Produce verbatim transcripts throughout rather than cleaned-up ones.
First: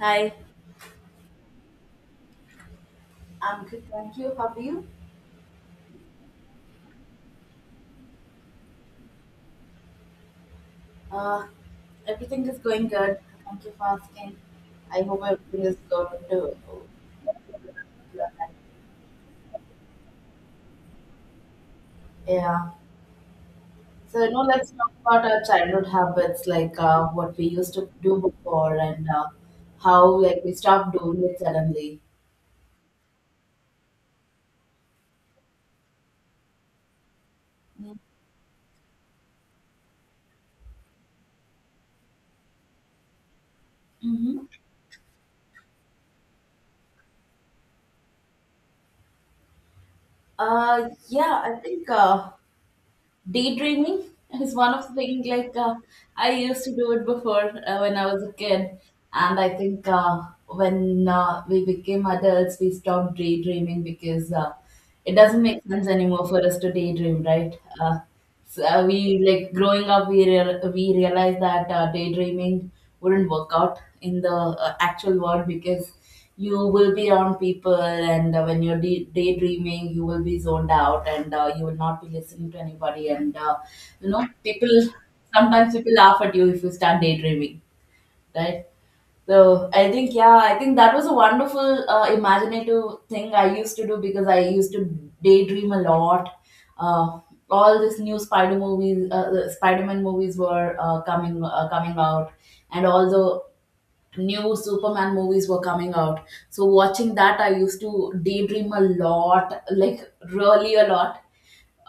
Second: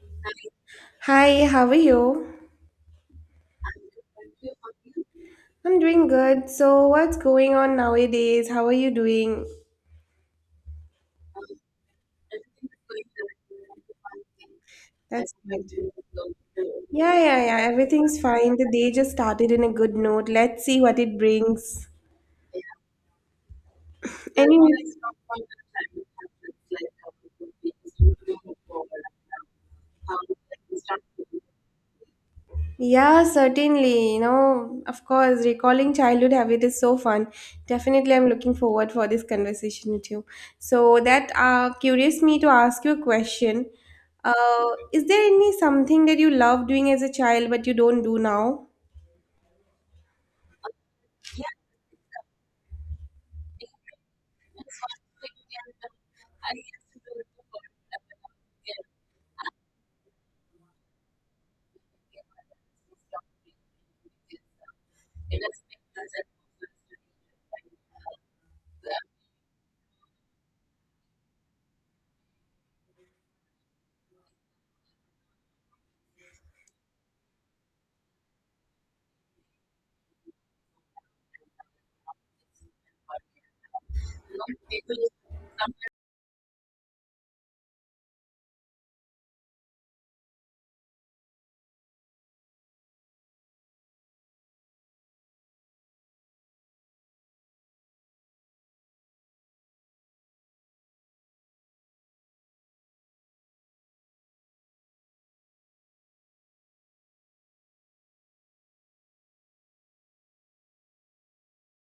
Hi, Hi, how are you? I'm good. Thank you. How are you? I'm doing good. So, what's going on nowadays? How are you doing? Uh, Everything is going good. Thank you for asking. I hope That's everything good. is going to. Yeah, yeah, yeah. Everything's fine. The day just started in a good note. Let's see what it brings. Yeah. So you know, let's Anyway, talk about our childhood habits, like uh, what we used to do before, and uh, how like we stopped doing it suddenly. yeah, certainly. You know, of course, recalling childhood habit is so fun. Definitely, I'm looking forward for this conversation with you. So that uh, curious me to ask you a question. Mm-hmm. Uh, is there any something that you love doing as a child but you don't do now? Uh, yeah, I think uh, daydreaming is one of the things like uh, I used to do it before uh, when I was a kid, and I think uh, when uh, we became adults we stopped daydreaming because uh, it doesn't make sense anymore for us to daydream, right? Uh, so uh, we like growing up, we real we realized that uh, daydreaming wouldn't work out in the uh, actual world, because you will be around people, and uh, when you're de- daydreaming, you will be zoned out, and uh, you will not be listening to anybody. And uh, you know, people sometimes people laugh at you if you start daydreaming, right? So I think yeah, I think that was a wonderful uh, imaginative thing I used to do, because I used to daydream a lot. Uh, all these new Spider movies, uh, the Spider-Man movies were uh, coming uh, coming out, and all the new Superman movies were coming out. So watching that, I used to daydream a lot, like really a lot.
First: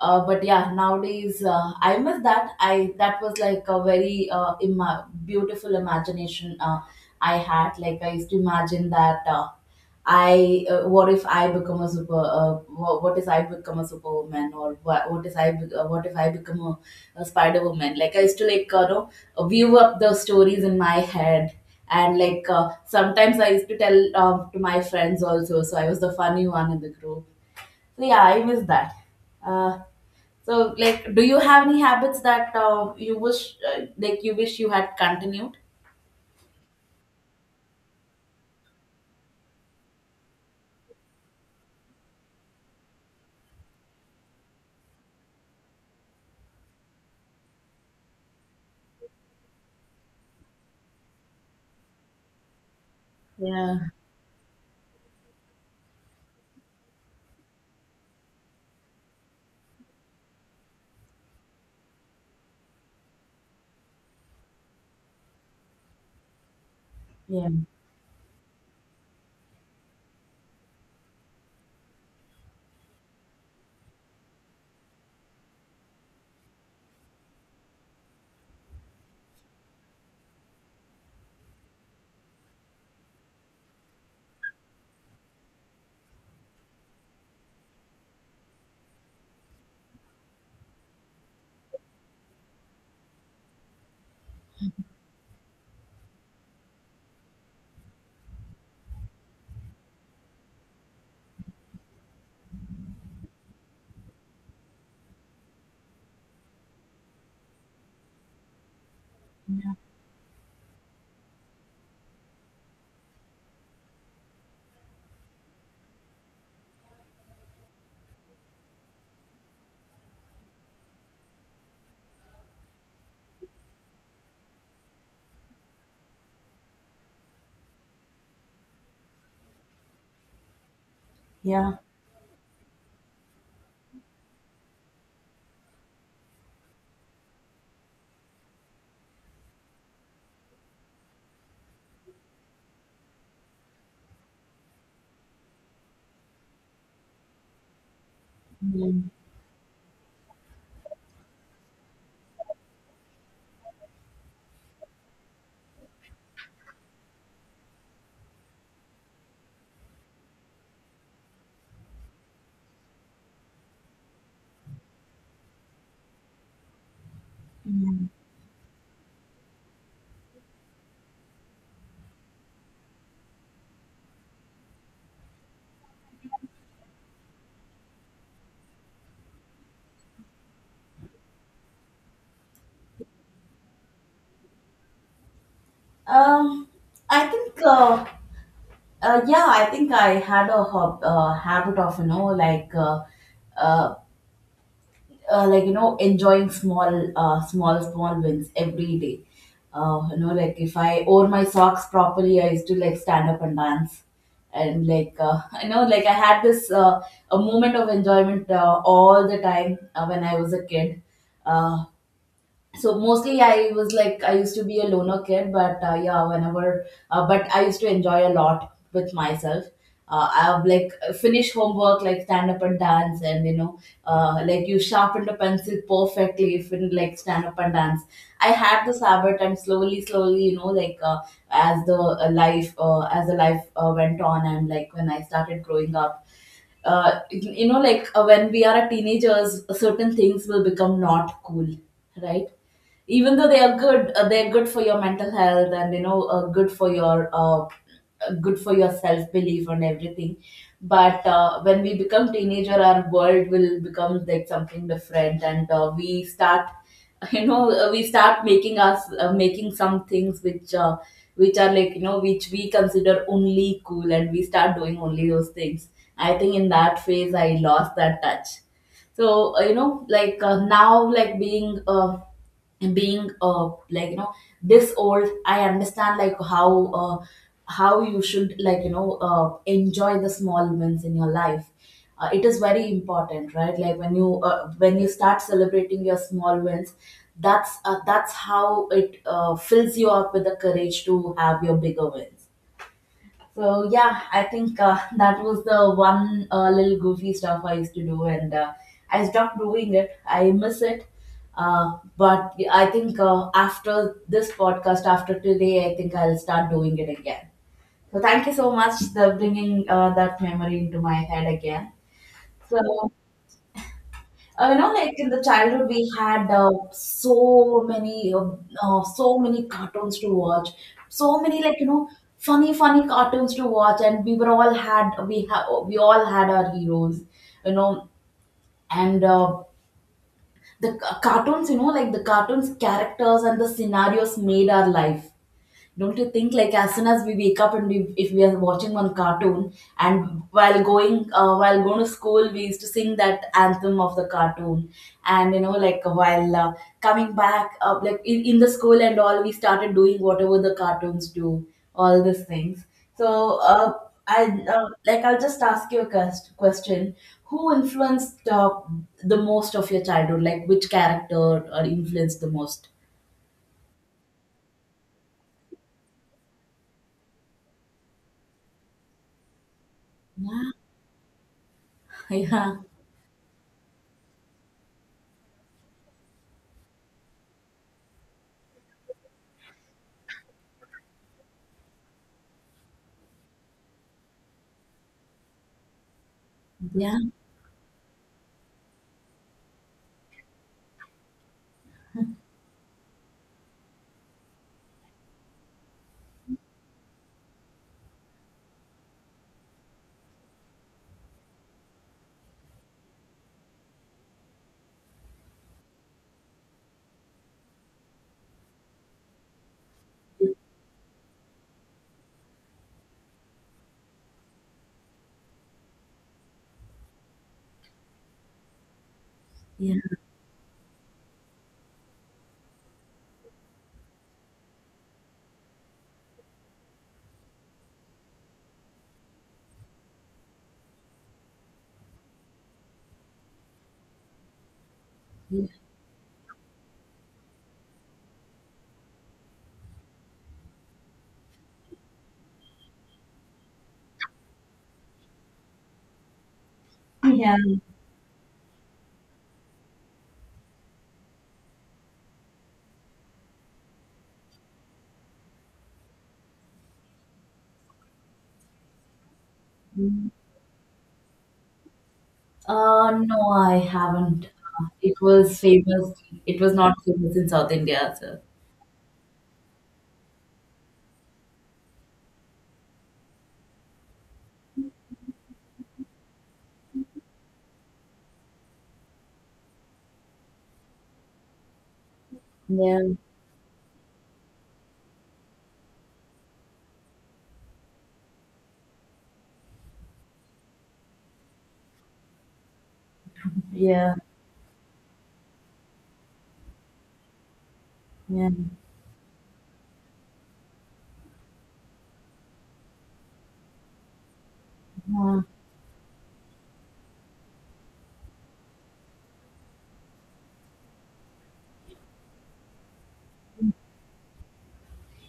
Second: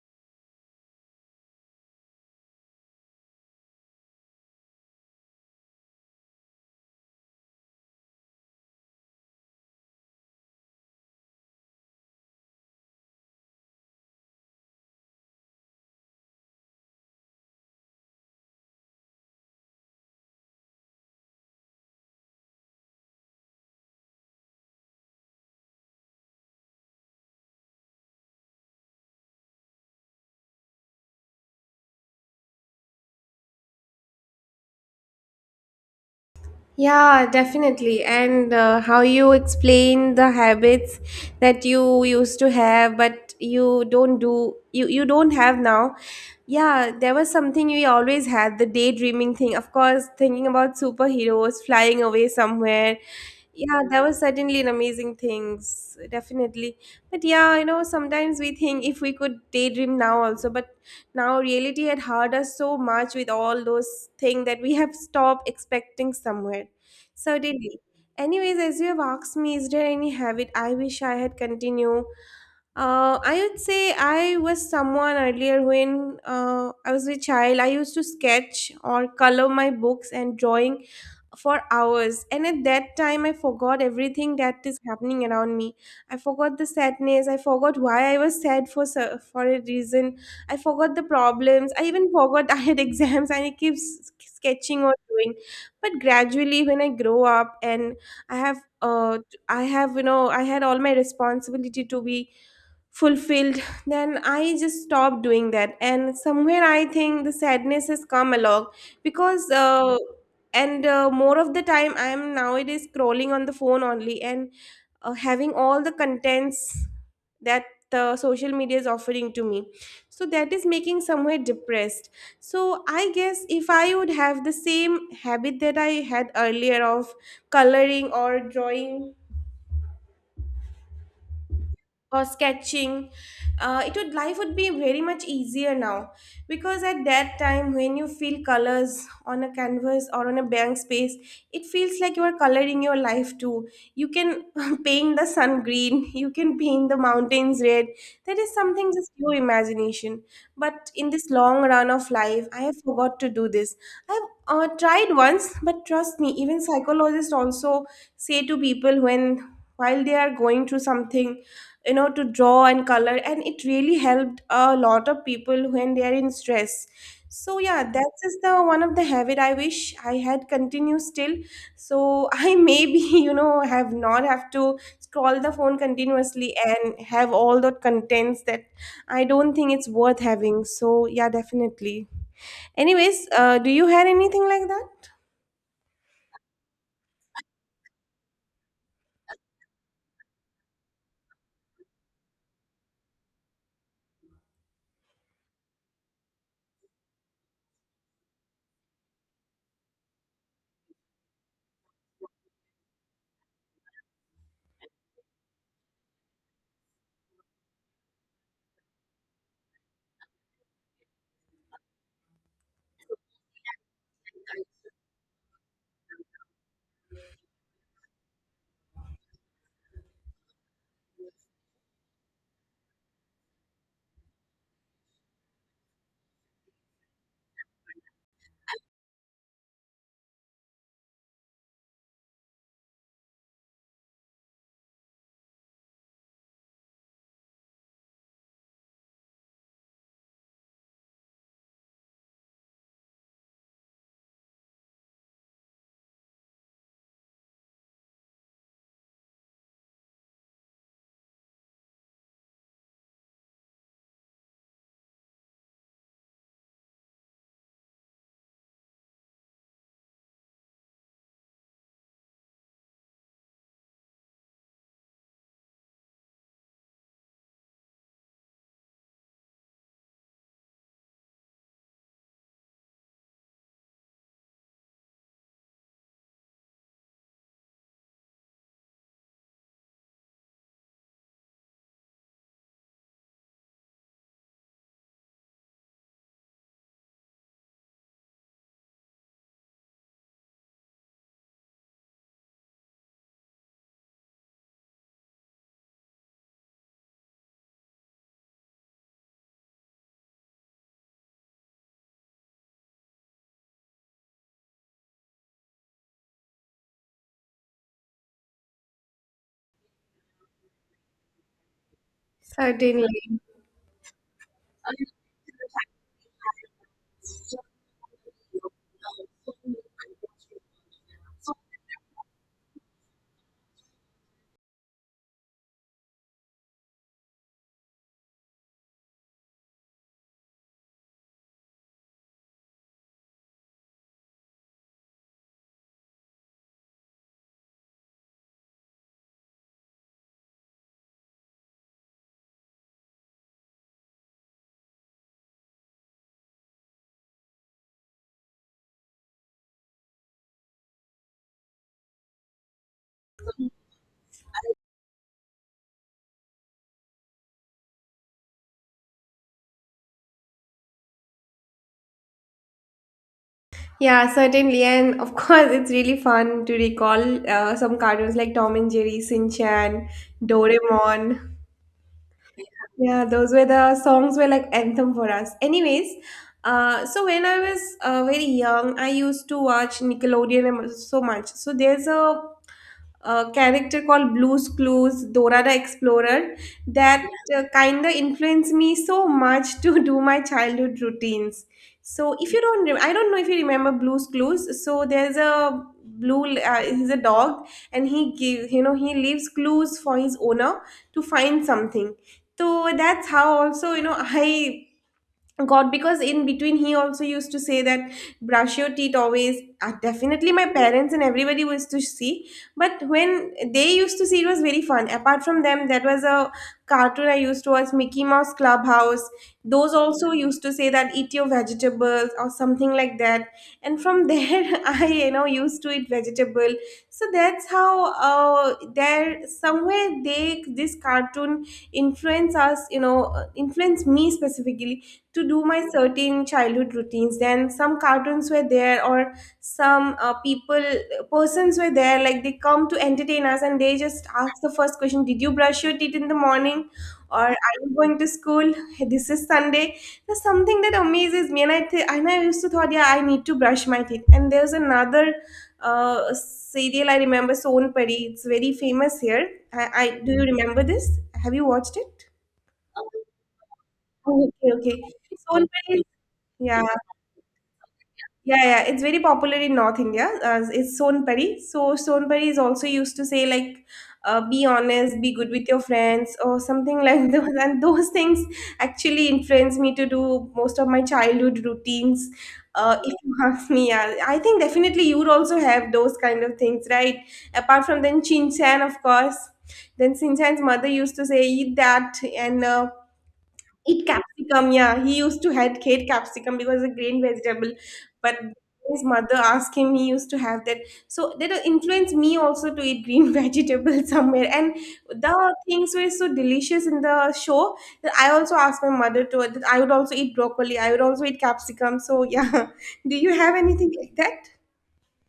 Uh, but yeah, nowadays uh, I miss that. I That was like a very uh, ima- beautiful imagination uh, I had. Like I used to imagine that. Uh, I uh, What if I become a super uh, what, what if I become a superwoman, or what, what if I be, uh, what if I become a, a spider woman? Like I used to like uh, you know uh, view up the stories in my head, and like uh, sometimes I used to tell um, to my friends also, so I was the funny one in the group. So yeah, I miss that. uh, so like, do you have any habits that uh, you wish uh, like you wish you had continued? Yeah, definitely. And uh, how you explain the habits that you used to have, but you don't do, you, you don't have now. Yeah, there was something we always had the daydreaming thing. Of course, thinking about superheroes flying away somewhere, Yeah, yeah, that was certainly an amazing things, definitely. But yeah, you know, sometimes we think if we could daydream now also, but now reality had hurt us so much with all those things that we have stopped expecting somewhere. yeah, Certainly. Anyways, as you have asked me, is there any habit I wish I had continued? Uh, I would say I was someone earlier when uh, I was a child. I used to sketch or color my books and drawing for hours, and at that time I forgot everything that is happening around me. I forgot the sadness, I forgot why I was sad for so- for a reason, I forgot the problems, I even forgot I had exams, and I keep s- sketching or doing. But gradually when I grow up and I have uh I have, you know, I had all my responsibility to be fulfilled, then I just stopped doing that, and somewhere I think the sadness has come along because uh, and uh, more of the time I am nowadays scrolling on the phone only, and uh, having all the contents that the social media is offering to me. So that is making somewhere depressed. So I guess if I would have the same habit that I had earlier of coloring or drawing yeah, or sketching, uh, it would, life would be very much easier now, because at that time when you feel colors on a canvas or on a blank space, it feels like you are coloring your life too. You can paint the sun green, you can paint the mountains red. That is something just your imagination. But in this long run of life, I have forgot to do this. I've uh, tried once, but trust me, even psychologists also say to people when while they are going through something, you know, to draw and color, and it really helped a lot of people when they are in stress. So yeah, yeah. that is the one of the habit I wish I had continued still. So I maybe you know have not have to scroll the phone continuously and have all the contents that I don't think it's worth having. So yeah, definitely. Anyways, uh, do you have anything like that? Um, I think, uh, uh, yeah, I think I had a hob- uh, habit of, you know, like, uh, uh, uh, like, you know, enjoying small, uh, small, small wins every day. Uh, you know, like if I wore my socks properly, I used to like stand up and dance. And like, uh, I know, like I had this, uh, a moment of enjoyment, uh, all the time uh, when I was a kid. Uh so mostly I was like I used to be a loner kid, but uh, yeah, whenever uh, but I used to enjoy a lot with myself. uh, I've like finish homework, like stand up and dance, and you know, uh, like you sharpened a pencil perfectly, if in like stand up and dance. I had this habit, and slowly slowly, you know, like uh, as the uh, life uh, as the life uh, went on, and like when I started growing up, uh, you know like uh, when we are teenagers, certain things will become not cool, right? Even though they are good, uh, they're good for your mental health, and you know, uh, good for your uh, uh, good for your self belief and everything. But uh, when we become teenager, our world will become like something different, and uh, we start you know, uh, we start making us uh, making some things which uh, which are like, you know, which we consider only cool, and we start doing only those things. I think in that phase I lost that touch. So uh, you know like uh, now like being uh, being uh like you know, this old, I understand like how uh how you should like, you know, uh enjoy the small wins in your life. Uh, it is very important, right? Like when you uh, when you start celebrating your small wins, that's uh, that's how it uh, fills you up with the courage to have your bigger wins. So yeah, I think uh, that was the one uh, little goofy stuff I used to do, and uh, I stopped doing it. I miss it. Uh, but I think uh, after this podcast, after today, I think I'll start doing it again. So thank you so much for bringing uh, that memory into my head again. So uh, you know, like in the childhood, we had uh, so many, uh, uh, so many cartoons to watch, so many like you know, funny, funny cartoons to watch, and we were all had we have we all had our heroes, you know, and uh, the ca- cartoons, you know, like the cartoons characters and the scenarios made our life. Don't you think, like as soon as we wake up and we if we are watching one cartoon, and while going uh, while going to school, we used to sing that anthem of the cartoon, and you know, like while uh, coming back uh, like in, in the school and all, we started doing whatever the cartoons do, all these things. So uh, I uh, like I'll just ask you a quest- question. Who influenced uh, the most of your childhood? Like which character or influenced the most? Yeah, certainly. And of course, it's really fun to recall uh, some cartoons like Tom and Jerry, Shin Chan, Yeah, Doraemon. yeah, Yeah, those were, the songs were like anthem for us. Anyways, uh, so when I was uh, very young, I used to watch Nickelodeon and so much. So there's a a character called Blue's Clues, Dora the Explorer, yeah, that uh, kind of influenced me so much to do my childhood routines. So if you don't, re- I don't know if you remember Blue's Clues. So there's a blue, uh, he's a dog, and he give, you know, he leaves clues for his owner to find something. So that's how also, you know, I God, because in between he also used to say that brush your teeth always. Uh, definitely, my parents and everybody used to see, but when they used to see, it was very fun. Apart from them, that was a cartoon I used to watch, Mickey Mouse Clubhouse. Those yeah. also used to say that eat your vegetables or something like that. And from there, I you know used to eat vegetable. So that's how uh, there somewhere they this cartoon influence us, you know, uh, influence me specifically to do my certain childhood routines. Then some cartoons were there, or some uh, people persons were there, like they come to entertain us, and they just ask the first question, did you brush your teeth in the morning, or are Yeah. you going to school, this is Sunday. There's something that amazes me, and i th- and I used to thought, yeah, I need to brush my teeth. And there's another uh, serial I remember, Son Pari, it's very famous here. I, I do you remember this? Have you watched it? Uh, no, I haven't. Oh, okay, Uh, okay. It was Son Pari is- famous. It was yeah, not famous in South India, so. yeah, yeah, it's very popular in North India. Uh, it's Sonpari. So Sonpari is also used to say like, uh, be honest, be good with your friends, or something like those. And those things actually influence me to do most of my childhood routines. Uh, Yeah, If you ask me, yeah, I think definitely you would also have those kind of things, right? Apart from then Chin Chan, of course. Then Chin Chan's mother used to say, eat that and uh, eat yeah, capsicum, yeah. He used to hate, hate capsicum because it's a green vegetable. But yeah. his mother asked him, he used to have that. So that influenced me also to eat green vegetables somewhere. And Uh, the things were so delicious in the show that I also asked my mother to, that I would also eat broccoli, I would also eat capsicum. So yeah, do you have anything like that?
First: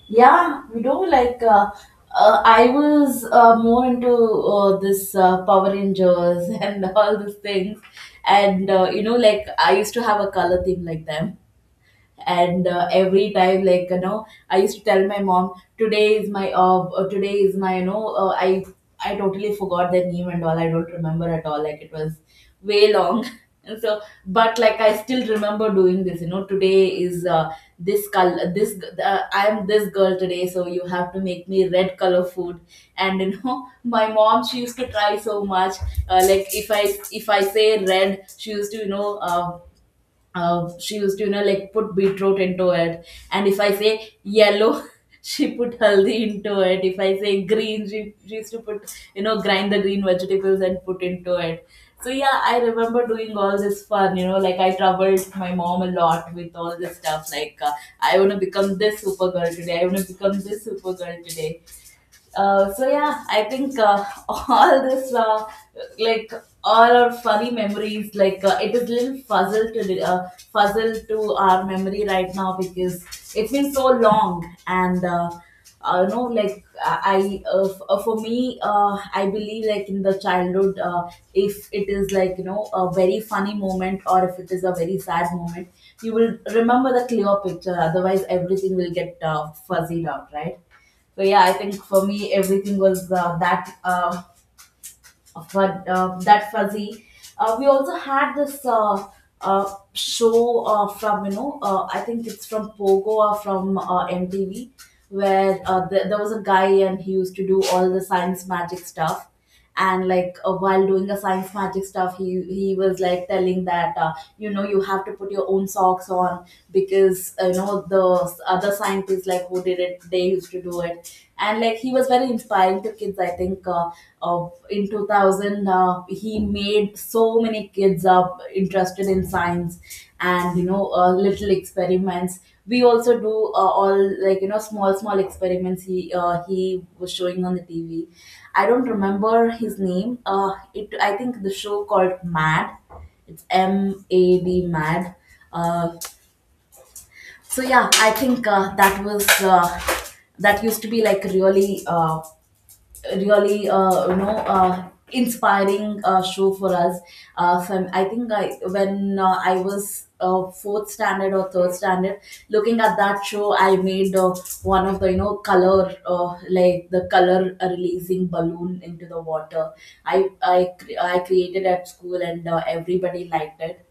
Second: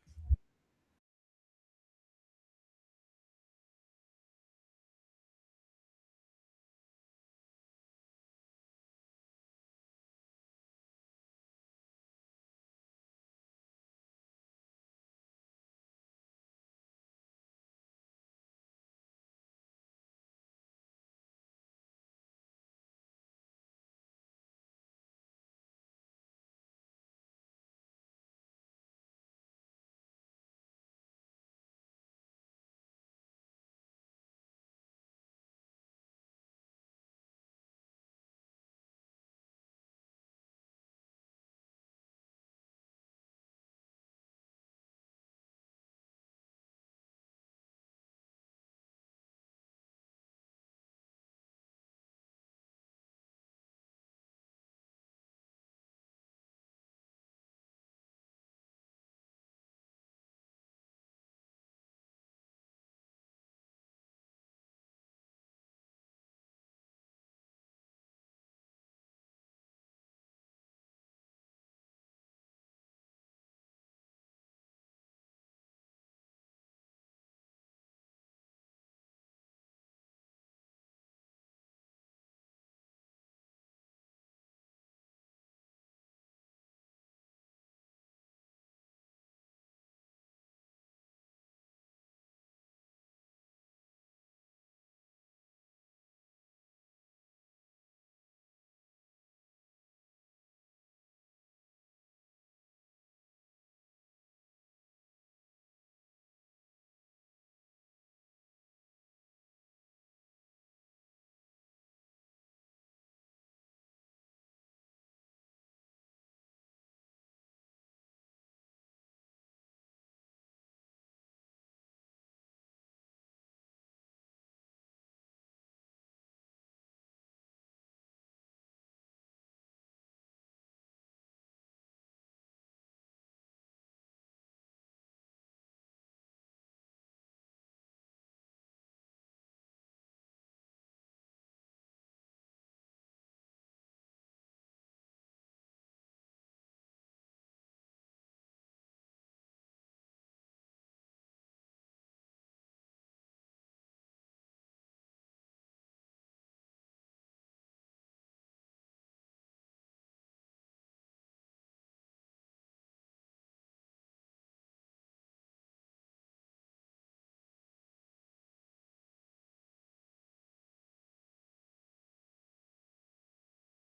yeah, we do like. Uh, uh, I was uh, more into uh, this uh, Power Rangers and all these things, and uh, you know, like I used to have a color theme like them. And uh, every time, like you know, I used to tell my mom today is my uh, uh, today is my, you know, uh, i I totally forgot the name and all, I don't remember at all, like it was way long. And so, but like I still remember doing this, you know, today is uh, this color, this uh, I am this girl today, so you have to make me red color food. And you know, my mom, she used to try so much. Uh, like if i if I say red, she used to, you know, uh, uh, she used to, you know, like put beetroot into it. And if I say yellow, she put haldi into it. If I say green she, she used to, put you know, grind the green vegetables and put into it. So yeah, I remember doing all this fun, you know, like I troubled my mom a lot with all this stuff, like uh, I want to become this super girl today, I want to become this super girl today. Uh, so yeah, I think uh, all this uh, like all our funny memories, like uh, it is little puzzle to uh, puzzle to our memory right now, because it's been so long. And uh, uh, you know, like I uh, f- uh, for me, uh, I believe like in the childhood, uh, if it is like, you know, a very funny moment, or if it is a very sad moment, you will remember the clear picture, otherwise everything will get uh, fuzzied out, right? So yeah, I think for me everything was uh, that uh, fun, uh, that fuzzy. Uh, we also had this uh, uh, show uh, from, you know, uh, I think it's from Pogo or from uh, M T V, where uh, th- there was a guy, and he used to do all the science magic stuff. And like uh, while doing the science magic stuff, he he was like telling that uh, you know, you have to put your own socks on, because uh, you know, the other scientists like who did it, they used to do it. And like he was very inspiring to kids, I think uh, of in two thousand uh, he made so many kids up interested in science. And you know, uh, little experiments we also do, uh, all like, you know, small small experiments he uh, he was showing on the TV. I don't remember his name, uh, it I think the show called Mad, it's M A D Mad. Uh, so yeah, I think uh, that was uh, that used to be like really uh, really uh, you know, uh, inspiring uh, show for us. uh, so I'm- I think I when uh, I was uh, fourth standard or third standard, looking at that show I made uh, one of the, you know, color uh, like the color uh, releasing balloon into the water. I i cre- i created at school, and uh, everybody liked it.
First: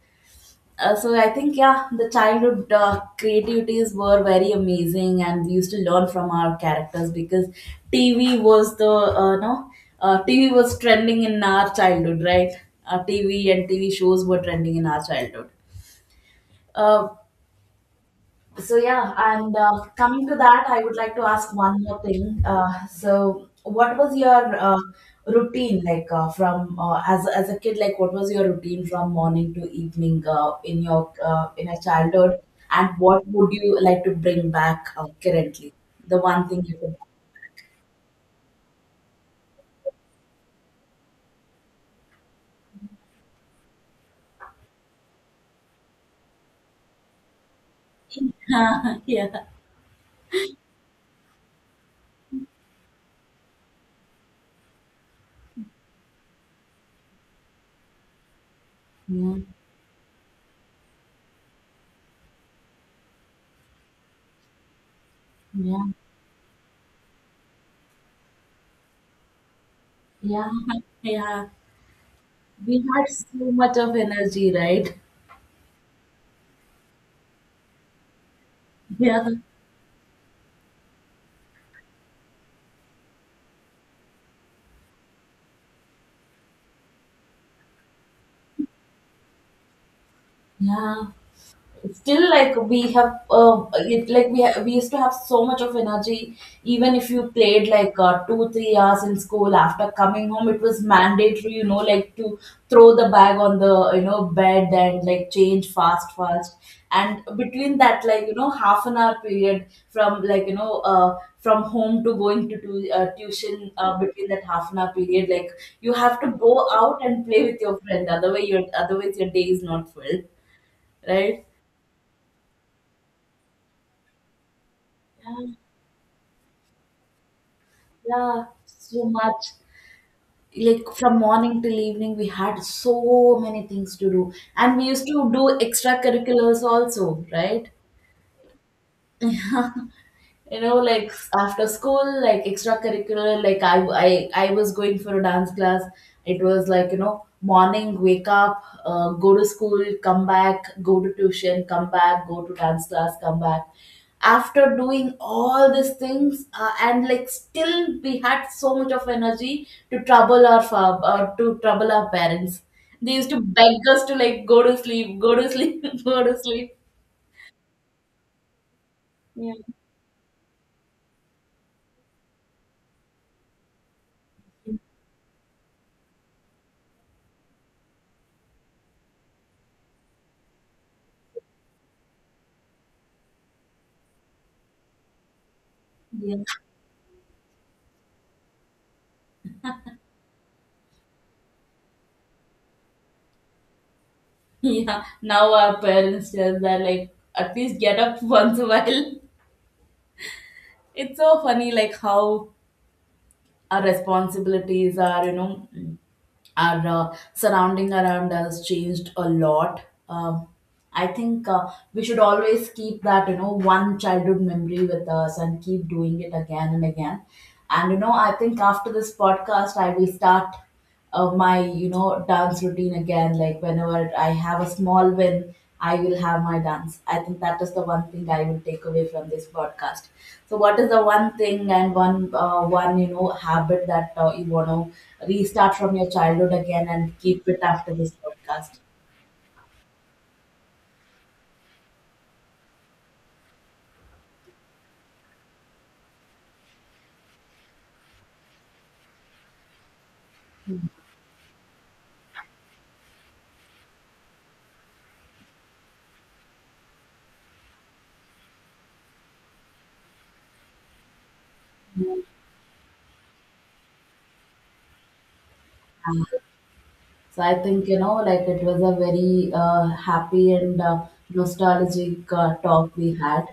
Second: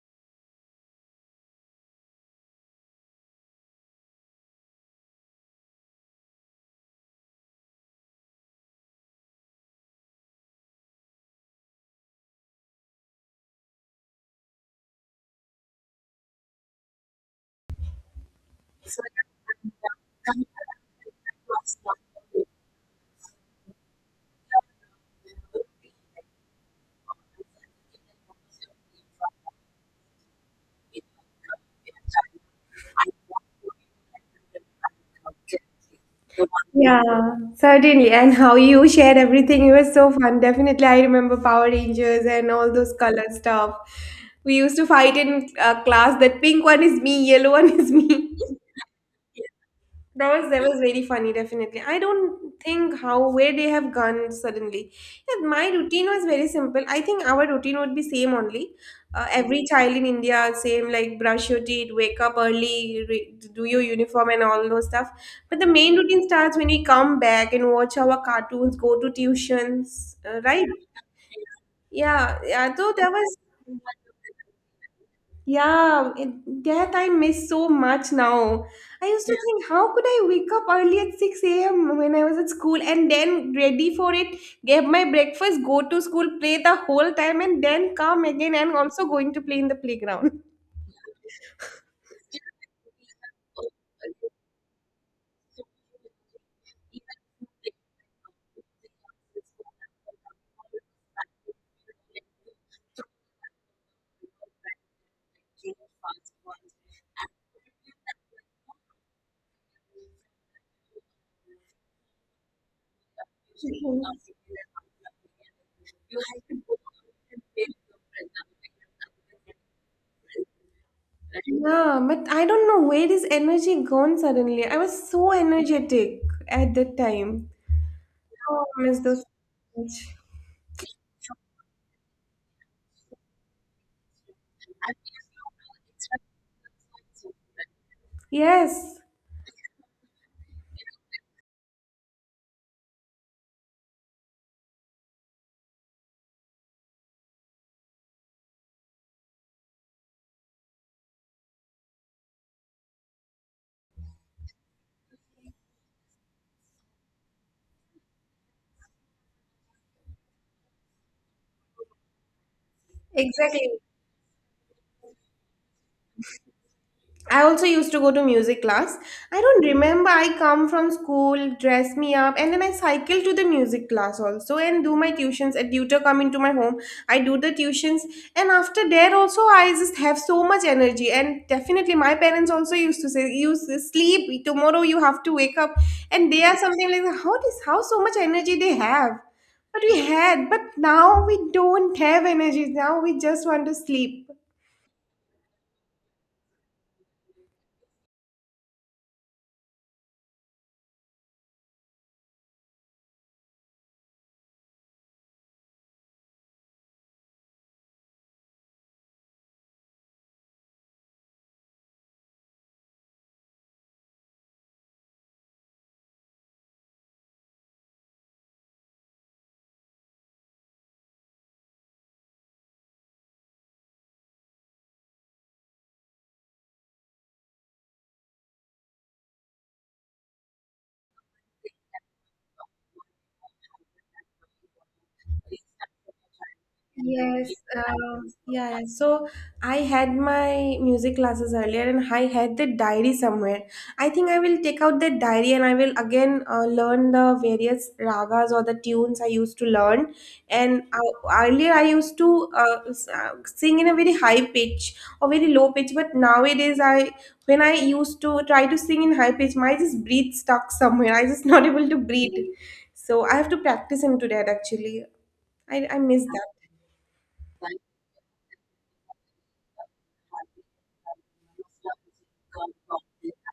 uh, So I think yeah, the childhood uh, creativities were very amazing, and we used to learn from our characters, because T V was the uh, no uh, T V was trending in our childhood, right? Uh, T V and T V shows were trending in our childhood. Uh, so yeah, and uh, coming to that, I would like to ask one more thing. Uh, so what was your uh, routine like uh, from uh, as as a kid? Like what was your routine from morning to evening uh, in your uh, in your childhood, and what would you like to bring back uh, currently? The one thing you could. Yeah, certainly. And how you shared everything, it was so fun. Definitely, I remember Power Rangers and all those color stuff. We used to fight in uh, class that pink one is me, yellow one is me. Yeah, yeah, That was that was very funny, definitely. I don't think how where they have gone suddenly. Yeah, my routine was very simple. I think our routine would be same only. Uh, every child in India same like brush your teeth, wake up early, re- do your uniform and all those stuff. But the yeah, main routine starts when we come back and watch our cartoons, go to tuitions, uh, yeah, right? yeah. Yeah, yeah. We So had that was. so much of energy, right? Yeah, it, that I miss so much now. I used Yeah, to think, how could I wake up early at six a m when I was at school and then ready for it, get my breakfast, go to school, play the whole time, and then come again and also going to play in the playground. yeah. Still like we have, uh, it, like we ha- we used to have so much of energy. Even if you played like uh, two three hours in school, after coming home it was mandatory, you know, like to throw the bag on the, you know, bed, and like change fast fast, and between that like, you know, half an hour period, from like, you know, uh, from home to going to tu- uh, tuition, uh, between that half an hour period, like you have to go out and play with your friend, otherwise your otherwise your day is not full, right? Yeah, but I don't know where this energy gone suddenly. I was so energetic at that time. Yeah, Oh, I miss so those so much. much. Like from morning till evening, we had so many things to do, and we used to do extracurriculars also, right? Yes, You know, like after school, like extracurricular, like i i, I was going for a dance class. It was like, you know, morning wake up, uh, go to school, come back, go to tuition, come back, go to dance class, come back, after doing all these things, uh, and like still we had so much of energy to trouble our fa- uh, to trouble our parents. They used to exactly. beg us to like go to sleep, go to sleep, go to sleep. I also used to go to music class. I Yeah. don't remember. I come from school, dress me up, and then I cycle to the music class also and do my tuitions. A tutor come into my home. I do the tuitions, and after there also I just have so much energy. And definitely, my parents also used to say, "You s- sleep tomorrow. You have to wake up." And Yeah. they are something like, "How this? How so much energy they have?" But we had. But now we don't have energy. Now we just want to sleep. Yeah, now our parents tell that like at least get up once a while. It's so funny, like how our responsibilities are, you know, our uh, surrounding around us changed a lot. Um, I think uh, we should always keep that, you know, one childhood memory with us and keep doing it again and again. And you know, I think after this podcast, I will start uh, my, you know, dance routine again, like whenever I have a small win, I will have my dance. I think that is the one thing I will take away from this podcast. So what is the one thing and one uh, one, you know, habit that uh, you want to restart from your childhood again, and keep Yes, it uh, after this yeah, yeah. podcast? So I had my music classes earlier, and I had the diary somewhere. I think I will take out the diary, and I will again uh, learn the various ragas or the tunes I used to learn. And uh, earlier, I used to uh, s- uh, sing in a very high pitch or very low pitch, but nowadays, I when I used to try to sing in high pitch, my just breath stuck somewhere. I just not able to breathe. So I have to practice into that actually. I, I miss that. So I think, you know, like it was a very uh, happy and uh, nostalgic uh, talk we had.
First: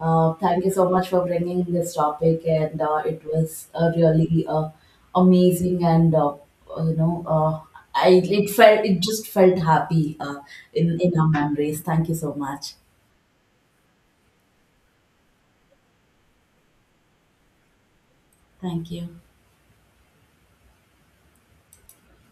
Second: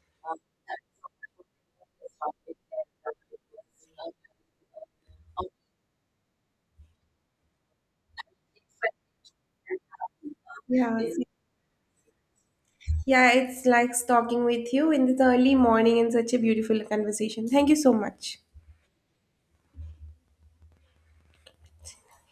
Uh, thank you so much for bringing this topic, and uh, it was uh, really uh, amazing. And uh, uh, you know, uh, I it felt it just felt happy uh, Yeah. in in our memories. Thank you so much. Yeah, it's like talking with you in this early morning and such a beautiful conversation. Thank you so much. Thank you.